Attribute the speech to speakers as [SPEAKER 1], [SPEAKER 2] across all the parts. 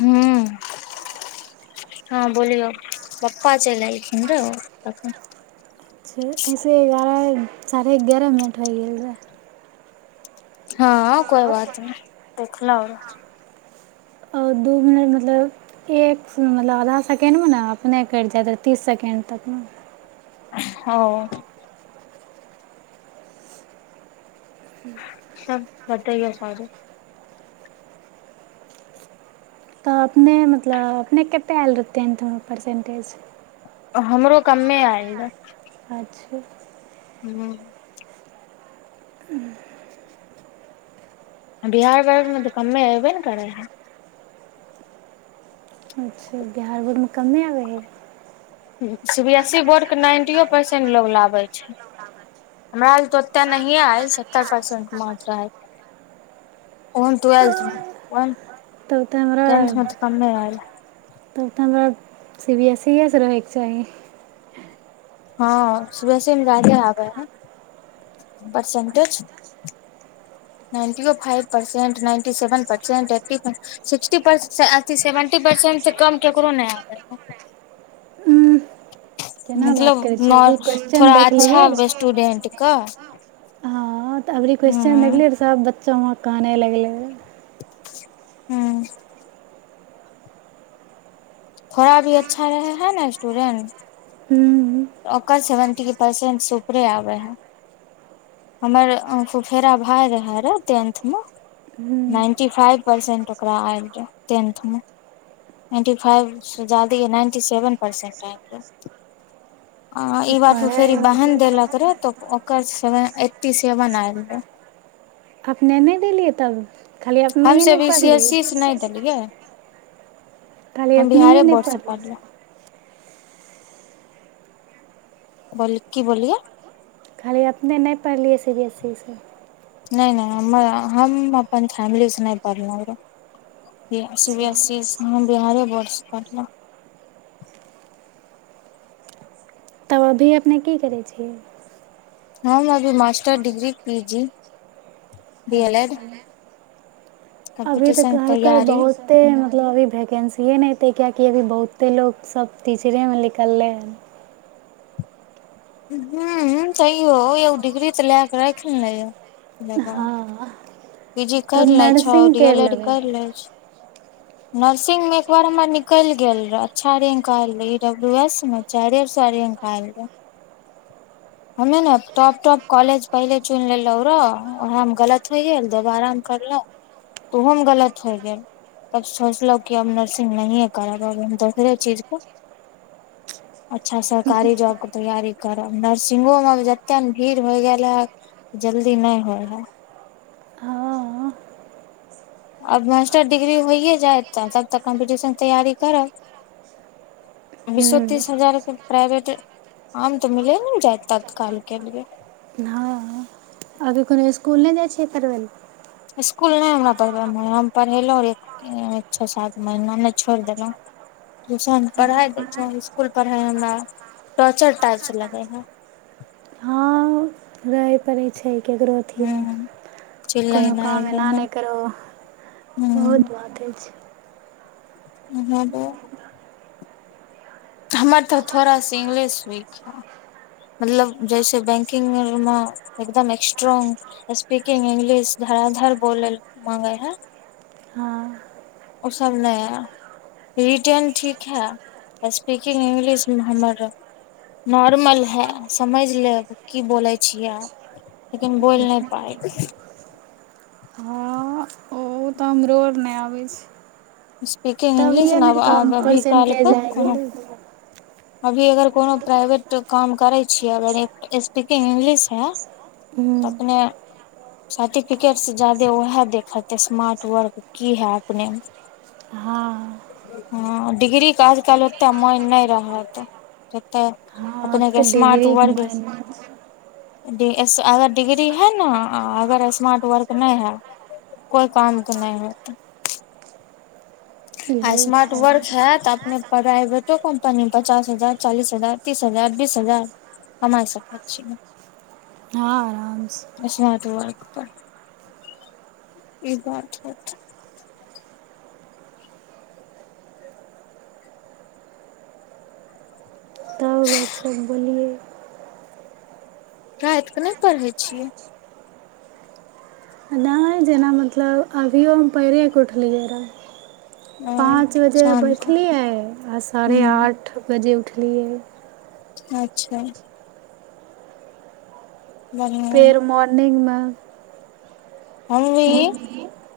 [SPEAKER 1] हू हँ बोलिय पप्पा च लइ
[SPEAKER 2] अचछा ऐसे जाारा [inaudible] साढ़े एगारह मिनट होइ गेल न
[SPEAKER 1] हँ कोइ बात नहि देखलहुँ
[SPEAKER 2] आओर दू मिनट मतलब एक मतलब आधा सेकेण्डमे ने अपने कटि जायत तीस सेकेण्ड तकमे
[SPEAKER 1] ह सबब बतैय सारे
[SPEAKER 2] तऽ अपने मतलब अपने कतेक आयल रहतै नेन परसेंटेज
[SPEAKER 1] हमरो कमे आइल रहा
[SPEAKER 2] अच्छा
[SPEAKER 1] हूँ
[SPEAKER 2] ह
[SPEAKER 1] आ बिहार घमे तऽ कमे अयबे ने करै ह
[SPEAKER 2] अच्छा बिहार भोरमे कममे आबै हइ
[SPEAKER 1] सी बी एस ई बोर्डके नाइन्टियओ परसेंट लोग लाबै छै हमरा ल तऽ ओते नहिए आय सत्तरि परसेन्ट मात्र हइ ओहन ट्वेल्थमे
[SPEAKER 2] तऽ
[SPEAKER 1] ओ
[SPEAKER 2] तब तऽ हमरा
[SPEAKER 1] आयल
[SPEAKER 2] त तऽ हमरा सी बी एस इए सँ रहैके चाही
[SPEAKER 1] हँ सुबह से जादे आबे है परसेंटेज नाटी फाइभसेंट नाटी सेवनसेटी सिक्टीे सेवेंटीसेंट क ककरो नहि आब है
[SPEAKER 2] केना बात
[SPEAKER 1] मतलब
[SPEAKER 2] करै छियै
[SPEAKER 1] न
[SPEAKER 2] अभी क्वेश्चन
[SPEAKER 1] थोड़ा
[SPEAKER 2] देख लियै
[SPEAKER 1] अच्छा स्टूडेंट क
[SPEAKER 2] हँ तऽ अभरी क्वेस्चन
[SPEAKER 1] ह
[SPEAKER 2] मिललैय तब बत चमक आनै लगलै
[SPEAKER 1] हुँ थोड़ा भी अच्छा रहे है ने स्टूडेंट
[SPEAKER 2] हुँ
[SPEAKER 1] ओकर सेवेन्टी परसेंटसँ उपरे आबै रहए हमर फुफेरा भाय रहय रहए टेन्थमे
[SPEAKER 2] हूँ
[SPEAKER 1] नाइन्टी फाइव परसेंट ओकरा आयि जाय टेन्थमे नाइन्टी फाइवसँ ज्यदे नाइन्टी सेवन परसेंट आयि जाय आ ई बार तऽ फेर बहन देलक रहे तऽ ओकर सेवन एट्टी सेवन आयल रहय
[SPEAKER 2] अपने नहि देलियै तब खाली अपने
[SPEAKER 1] हम
[SPEAKER 2] ह नहि
[SPEAKER 1] सब ई सी
[SPEAKER 2] पढ़ल
[SPEAKER 1] एस सी से नहि देलियै
[SPEAKER 2] खाली
[SPEAKER 1] हम
[SPEAKER 2] अपने ह
[SPEAKER 1] बिहारे
[SPEAKER 2] नहि
[SPEAKER 1] बोर्ड से
[SPEAKER 2] पढ़ल
[SPEAKER 1] पढ़लहुँ बोल की बोलिए
[SPEAKER 2] खाली अपने नहि पढ़लियै सी बी एस ई सँ
[SPEAKER 1] नहि नहि हमर हम अपन फैमिली से नहि पढ़लहुो न सी बी
[SPEAKER 2] अच्छा
[SPEAKER 1] एस सी सँ बिहारे बोर्ड सँ पढ़बैय
[SPEAKER 2] तब अभी अपने की करै छिय
[SPEAKER 1] हम अभी master degree P G D L Ed
[SPEAKER 2] अच्छा अभी तऽ
[SPEAKER 1] कम्पटिशन
[SPEAKER 2] कहलकै
[SPEAKER 1] तैयारी
[SPEAKER 2] बहुते मतलब अभी भैकेंसीए नहिे किएकि अभी बहुते लोको सब टीचरेमे निकललै हन
[SPEAKER 1] हुँ तैयो एगो डिग्री तऽ लए कऽ राखि नेै य
[SPEAKER 2] हँ
[SPEAKER 1] पी जी
[SPEAKER 2] तब
[SPEAKER 1] कर लै छ
[SPEAKER 2] नर्सिंग
[SPEAKER 1] डी एल
[SPEAKER 2] करि
[SPEAKER 1] एड
[SPEAKER 2] लेबै
[SPEAKER 1] कर ले छै नर्सिंग में एक बार हमर निकलि गेल रह अच्छा रेंक आयल रहे इ डब्लू एस मे चारे सए रेंक आयल रहे हमे ने टॉप टॉप कॉलेज पहिले चुनि लेलहुं र ओहा मे गलत होय गेल दोबारा मे करलहुँ ओहोमे गलत होय गेल सोचलहूँ आब नर्सिंग नहि करब दोसरे चीज करब अच्छा सरकारी जॉब कें तैयारी करब नर्सिंग मे तते भीड़ होय गेले हन जल्दी नहि होत
[SPEAKER 2] हँ
[SPEAKER 1] आब मास्टर डिग्री होइयए जायत तऽ तब तक कम्पटिशन तैयारी करब बीसो
[SPEAKER 2] हूँ
[SPEAKER 1] तीस हजार के प्राइवेट कम तऽ मिले ने जायत तत्कालके लिए
[SPEAKER 2] अगर कोनो सकूल नहि दै छियै करबल
[SPEAKER 1] इसकुल नहि हमरा पढ़बैमे हम पढ़ेलहुँ छओ सात महीना नहि छोड़ि देलहुँ ट्यूशन पढ़ा दै छहुँ इसकुल पढ़ाइमे हमरा टॉर्चर टाइच लगै हइ
[SPEAKER 2] करै छै ककरो अथीमे
[SPEAKER 1] ह
[SPEAKER 2] कोनो
[SPEAKER 1] चिल्लेनाइ
[SPEAKER 2] काम एना
[SPEAKER 1] उलेनाइ
[SPEAKER 2] नहि करहो बहुत बात हो अछि
[SPEAKER 1] ह ब [inaudible] हमर तऽ थोड़ा सा इंग्लिश वीक हइ मतलब जैसे बैंकिंगमे एकदम स्ट्रोंग स्पीकिंग इंग्लिश धराधर बोलयल माँगै हइ
[SPEAKER 2] हँ
[SPEAKER 1] ओसभ नहि हए रिटेन ठीक हए स्पीकिंग इंग्लिश हमर नॉर्मल हए समझि लेब की बोलै छियै लेकिन बोलि नहि पैत
[SPEAKER 2] हँ ओ हमरो नहि आबै छी
[SPEAKER 1] स्पीकिंग इंग्लिश ने आब आब अभी
[SPEAKER 2] परसेंटेज
[SPEAKER 1] कालहिके
[SPEAKER 2] आइ
[SPEAKER 1] कोनो
[SPEAKER 2] गेलै
[SPEAKER 1] अभी अगर कोनो प्राइवेट काम करै छियै अगर स्पीकिंग इंगलिश है
[SPEAKER 2] हूँ
[SPEAKER 1] तऽ अपने सर्टिफिकेट से जाादे उएह देखते स्मार्ट वर्क की है अपने
[SPEAKER 2] हँ
[SPEAKER 1] हँ डिग्रीके आजकल ओेक मन नहि रहत त त तऽ [inaudible]
[SPEAKER 2] अब त डि्रीके भेल्यू
[SPEAKER 1] डि अगर डिग्री हइ ने अगर स्मार्ट वर्क नहि हइ कोइ कामके नहि हत आ
[SPEAKER 2] इहो
[SPEAKER 1] स्मार्ट वर्क
[SPEAKER 2] छै
[SPEAKER 1] हैत त अपने प्राइवेटो कम्पनीमे पचास हजार चालीस हजार तीस हजार बीस हजार कमााय सकैत छियै
[SPEAKER 2] हँ आरामसँ
[SPEAKER 1] वर्क ई बात होतै
[SPEAKER 2] तब
[SPEAKER 1] ह
[SPEAKER 2] आओर सब बोलिै
[SPEAKER 1] रातिक कऽ नहि पढ़ै छियै
[SPEAKER 2] नहि जेना मतलब अभियो हम पैरेके उठलियै रहए
[SPEAKER 1] ओ
[SPEAKER 2] पाँच बजे
[SPEAKER 1] शाम के
[SPEAKER 2] बैठलियै आ साढ़े
[SPEAKER 1] ह
[SPEAKER 2] आठ बजे हुँ
[SPEAKER 1] अच्छा बढ़िया
[SPEAKER 2] फेर मॉर्निंग मे ह
[SPEAKER 1] हम भी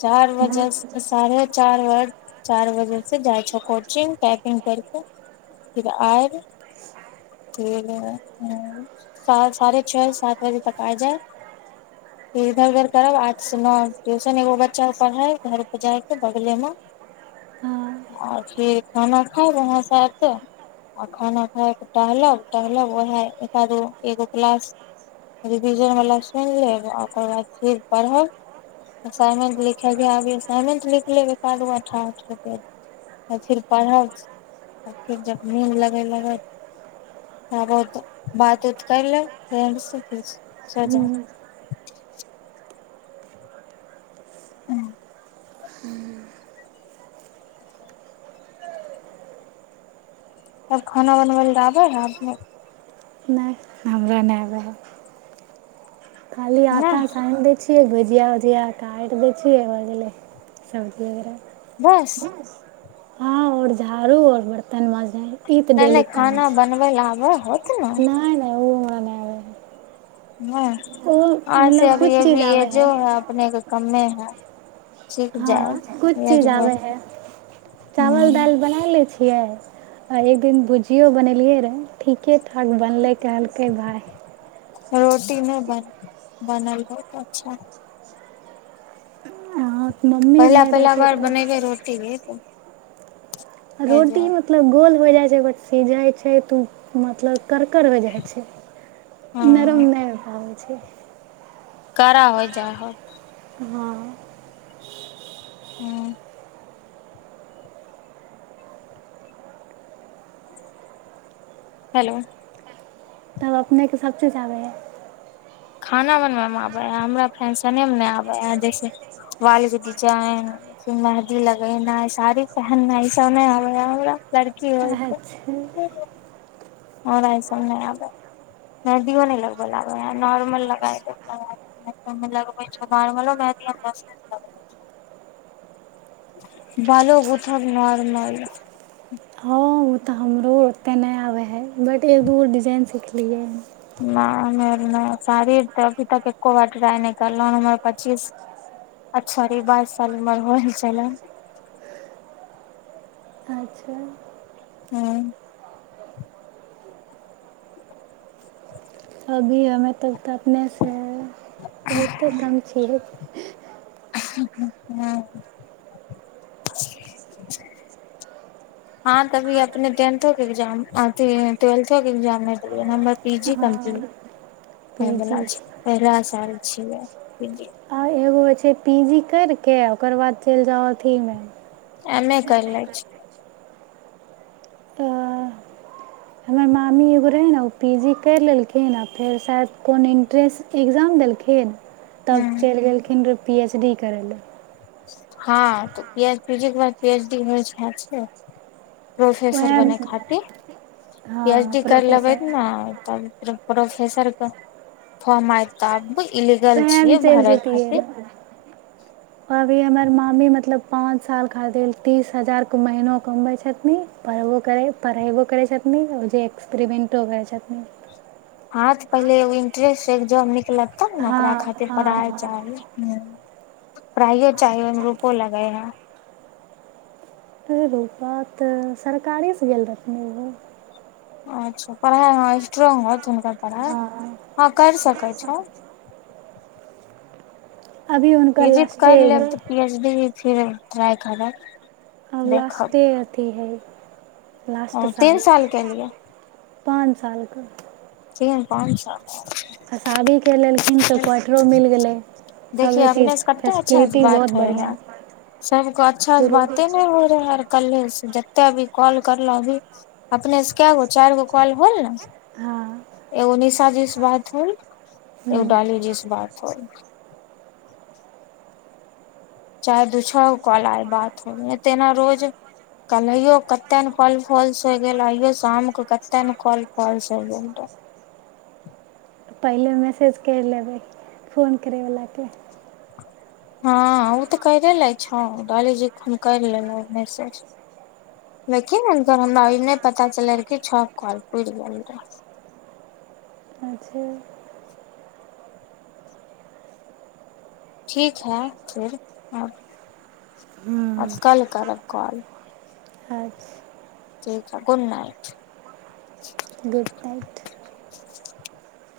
[SPEAKER 1] चार बजे साढ़े चार चार बजे से जाइ छ कोचिंग टापिंग करिक फिर आए फिर साढ़े छओ सात बजे तक आ जाय फिर इधर उधर करब न ट्यूशन एगो बच्चाे पढ़इ घर पर जाइके बगलेमे आ फिर खाना खायब वहाँ से आके आ खाना खायके टहलब टहलब ओएह एक आधो एगो क्लास रिविजन वला सुनि लेब आ ओकर बाद फिर पढ़ब असाइनमेंट लिखे अभी असाइनमेंट लिख लेब एकध गो अठठ रुप फिर पढ़ब फिर जब नीन लगे लग आबत बात उत कर लेब फेर सजा ह [inaudible] तब खाना बनबै लएबै ह
[SPEAKER 2] नहि हमरा नहि आबै खाली
[SPEAKER 1] नै
[SPEAKER 2] आटा सान ले छिय भुजििया उजिया काटि दै छियै भऽ गेलै सब्जी वगैरह
[SPEAKER 1] बस
[SPEAKER 2] और झाड़ू और बर्तन मांज
[SPEAKER 1] नहि नहि खाना बनबै लए आबै होत ने
[SPEAKER 2] छै नहि नहि ओ हमरा नहि आबै हइ
[SPEAKER 1] हँ
[SPEAKER 2] ओ
[SPEAKER 1] आ से
[SPEAKER 2] मतलब
[SPEAKER 1] अभी
[SPEAKER 2] कुछ चीज
[SPEAKER 1] अभी
[SPEAKER 2] आबै हइ
[SPEAKER 1] यजो है अपने के कममे हँ
[SPEAKER 2] हँ किछु चीज आबै हइ चावल दालि
[SPEAKER 1] ह
[SPEAKER 2] बना लै छियै आ एक दिन भुजियो बनेलियै रहऽ ठीके आग बनलै कहलकै भााय
[SPEAKER 1] रोटी नहि बन बनल बहुत अच्छा
[SPEAKER 2] हँ मम्मी आर
[SPEAKER 1] पहिला
[SPEAKER 2] नहि रहै
[SPEAKER 1] पहिला
[SPEAKER 2] छै
[SPEAKER 1] बार
[SPEAKER 2] तऽ
[SPEAKER 1] बनाबे रोटी रेत
[SPEAKER 2] रोटी मतलब गोल हो जाइ छै ब सिझै छै तऽ ओ मतलब करक हो जाइ छै नरम
[SPEAKER 1] हँ
[SPEAKER 2] नहि हो पाबै छै पी
[SPEAKER 1] करा होइ जाय हो
[SPEAKER 2] हँ
[SPEAKER 1] हुँ हेलो
[SPEAKER 2] तब अपनेकेँ सभचीज आबै हइ
[SPEAKER 1] खाना बनवे मे आबे ह हमरा फैंशने मे नहि आबे ह जैसे वाल के डिजाइन फर मेहदी लगेना साड़ी पहननाइ इ सब नहि आबे ह हम लड़की
[SPEAKER 2] अच्छा
[SPEAKER 1] सब आे मेहदियो नहि लग ले घर मे लगाय देबो - [inaudible] बालो कोथब नर्मल [inaudible]
[SPEAKER 2] हँ ओ तऽ हमरो ओते नहि आबै है बट एक दूगो डिजाइन सिखलियै
[SPEAKER 1] नहि उ शड़ीर त अभी तक एको बार ट्राइ नहि करल उमर पच्चीस अछ बाइस साल उमर हो छल
[SPEAKER 2] अच्छा
[SPEAKER 1] हुँ
[SPEAKER 2] अभी हमे तऽ तऽ अपनेसँ बहुते दाम छियै
[SPEAKER 1] हाँ हँ तभी अपने टेंथोक के एग्जाम अथिी ट्वेल्थो के एग्जाममे देलियै नं्बर पी जी
[SPEAKER 2] हँ
[SPEAKER 1] कम्प्लीट
[SPEAKER 2] पी
[SPEAKER 1] हँ बोला पहिला स छैै
[SPEAKER 2] हँ एगो छै से पी जी करिके ओकर बाद चलि जाउ अथीमे
[SPEAKER 1] एमे क ले छी
[SPEAKER 2] अ, हमर मामी एगो रहै ओ पी जी करि लेलखिन आ फेर शायद कोन इन्ट्रेंस एक्जाम देलखिन तब चलि गेलखिन र पी एच की करैय लय
[SPEAKER 1] हँ त प्यज पीज एक बर प्याजी छै फसर बनाै
[SPEAKER 2] उएह
[SPEAKER 1] खाति पी एच
[SPEAKER 2] हँ
[SPEAKER 1] डी कर लेबै
[SPEAKER 2] प्रोफेसर
[SPEAKER 1] त ने तब प्रोफेसर फाम आयत अब इलीगल
[SPEAKER 2] एम
[SPEAKER 1] छियै
[SPEAKER 2] चल
[SPEAKER 1] भरे
[SPEAKER 2] जेती
[SPEAKER 1] खातिर
[SPEAKER 2] है अभी हमर मामी मतलब पाँच साल खातिर तीस हजारके महनो कमबै छथिन पढ़बो कर पढ़ेबो करै छथिन आ जे एक्सपे्रमेन्टो करै छथिन
[SPEAKER 1] हँ त पहिले ए इंटरस्ट छै जॉब निकलत तब ने
[SPEAKER 2] हँ
[SPEAKER 1] ओकरा खातिर
[SPEAKER 2] हँ
[SPEAKER 1] पढ़ाइ
[SPEAKER 2] हँ
[SPEAKER 1] चाही ह प्रहियो चाहोमे रूपो लगे हा
[SPEAKER 2] अ रुप तऽ सरकारेसँ गेल रहथिन ओहो
[SPEAKER 1] अच्छा पढ़ाइ ह स्ट्रोंग होत हुनकर पढ़ाइ
[SPEAKER 2] हँ
[SPEAKER 1] हँ करि सकै छौ
[SPEAKER 2] अभी हुनकर
[SPEAKER 1] पीजी
[SPEAKER 2] लास्टे
[SPEAKER 1] कर लेब तऽ
[SPEAKER 2] आब
[SPEAKER 1] पीएच डी फिर ट्राइ करब
[SPEAKER 2] आ लास्टे अथी हइ
[SPEAKER 1] हाँ तीन साल के लिए
[SPEAKER 2] पाँच सालके
[SPEAKER 1] कोन छ
[SPEAKER 2] आ शादी के लेल
[SPEAKER 1] देखियए
[SPEAKER 2] सभे चीज
[SPEAKER 1] अपने से कते अच्छा से
[SPEAKER 2] फैसिलिटी बहुत
[SPEAKER 1] बात होइ है
[SPEAKER 2] बढ़िआँ
[SPEAKER 1] सबको अच्छास से
[SPEAKER 2] शुरू
[SPEAKER 1] बाते नहि होइ रहे आर कल्हे से जते अभी कॉल करलहु अभी अपने से कए गो चारि गो कॉल होल ने
[SPEAKER 2] हँ
[SPEAKER 1] ऐं उनहिं सँ सााजिश बात होइ
[SPEAKER 2] हूँ
[SPEAKER 1] एग डालीज इस बार ह चारे दू छओ गो कल आइ बात हो तेना रोज कलैयो कते ने कल फॉल्स होय गेल आइयो शामके कते ने कल फॉल्स हो गेल रह
[SPEAKER 2] पहिले मैसेज करि लेबै फोन करयवलाके
[SPEAKER 1] हँ ओ तऽ करे ले छौ डालीजी खन करि लेलहु मैसेज लेकिन हुनकर हमरा ई नहि पता चलल रह छ कल पुर गेल रह
[SPEAKER 2] अच्छा
[SPEAKER 1] ठीक है फिर अ अब कल करब कॉल
[SPEAKER 2] अच्छा
[SPEAKER 1] ठीक ह गुड नाइट
[SPEAKER 2] गुड नइट
[SPEAKER 1] [unintelligible]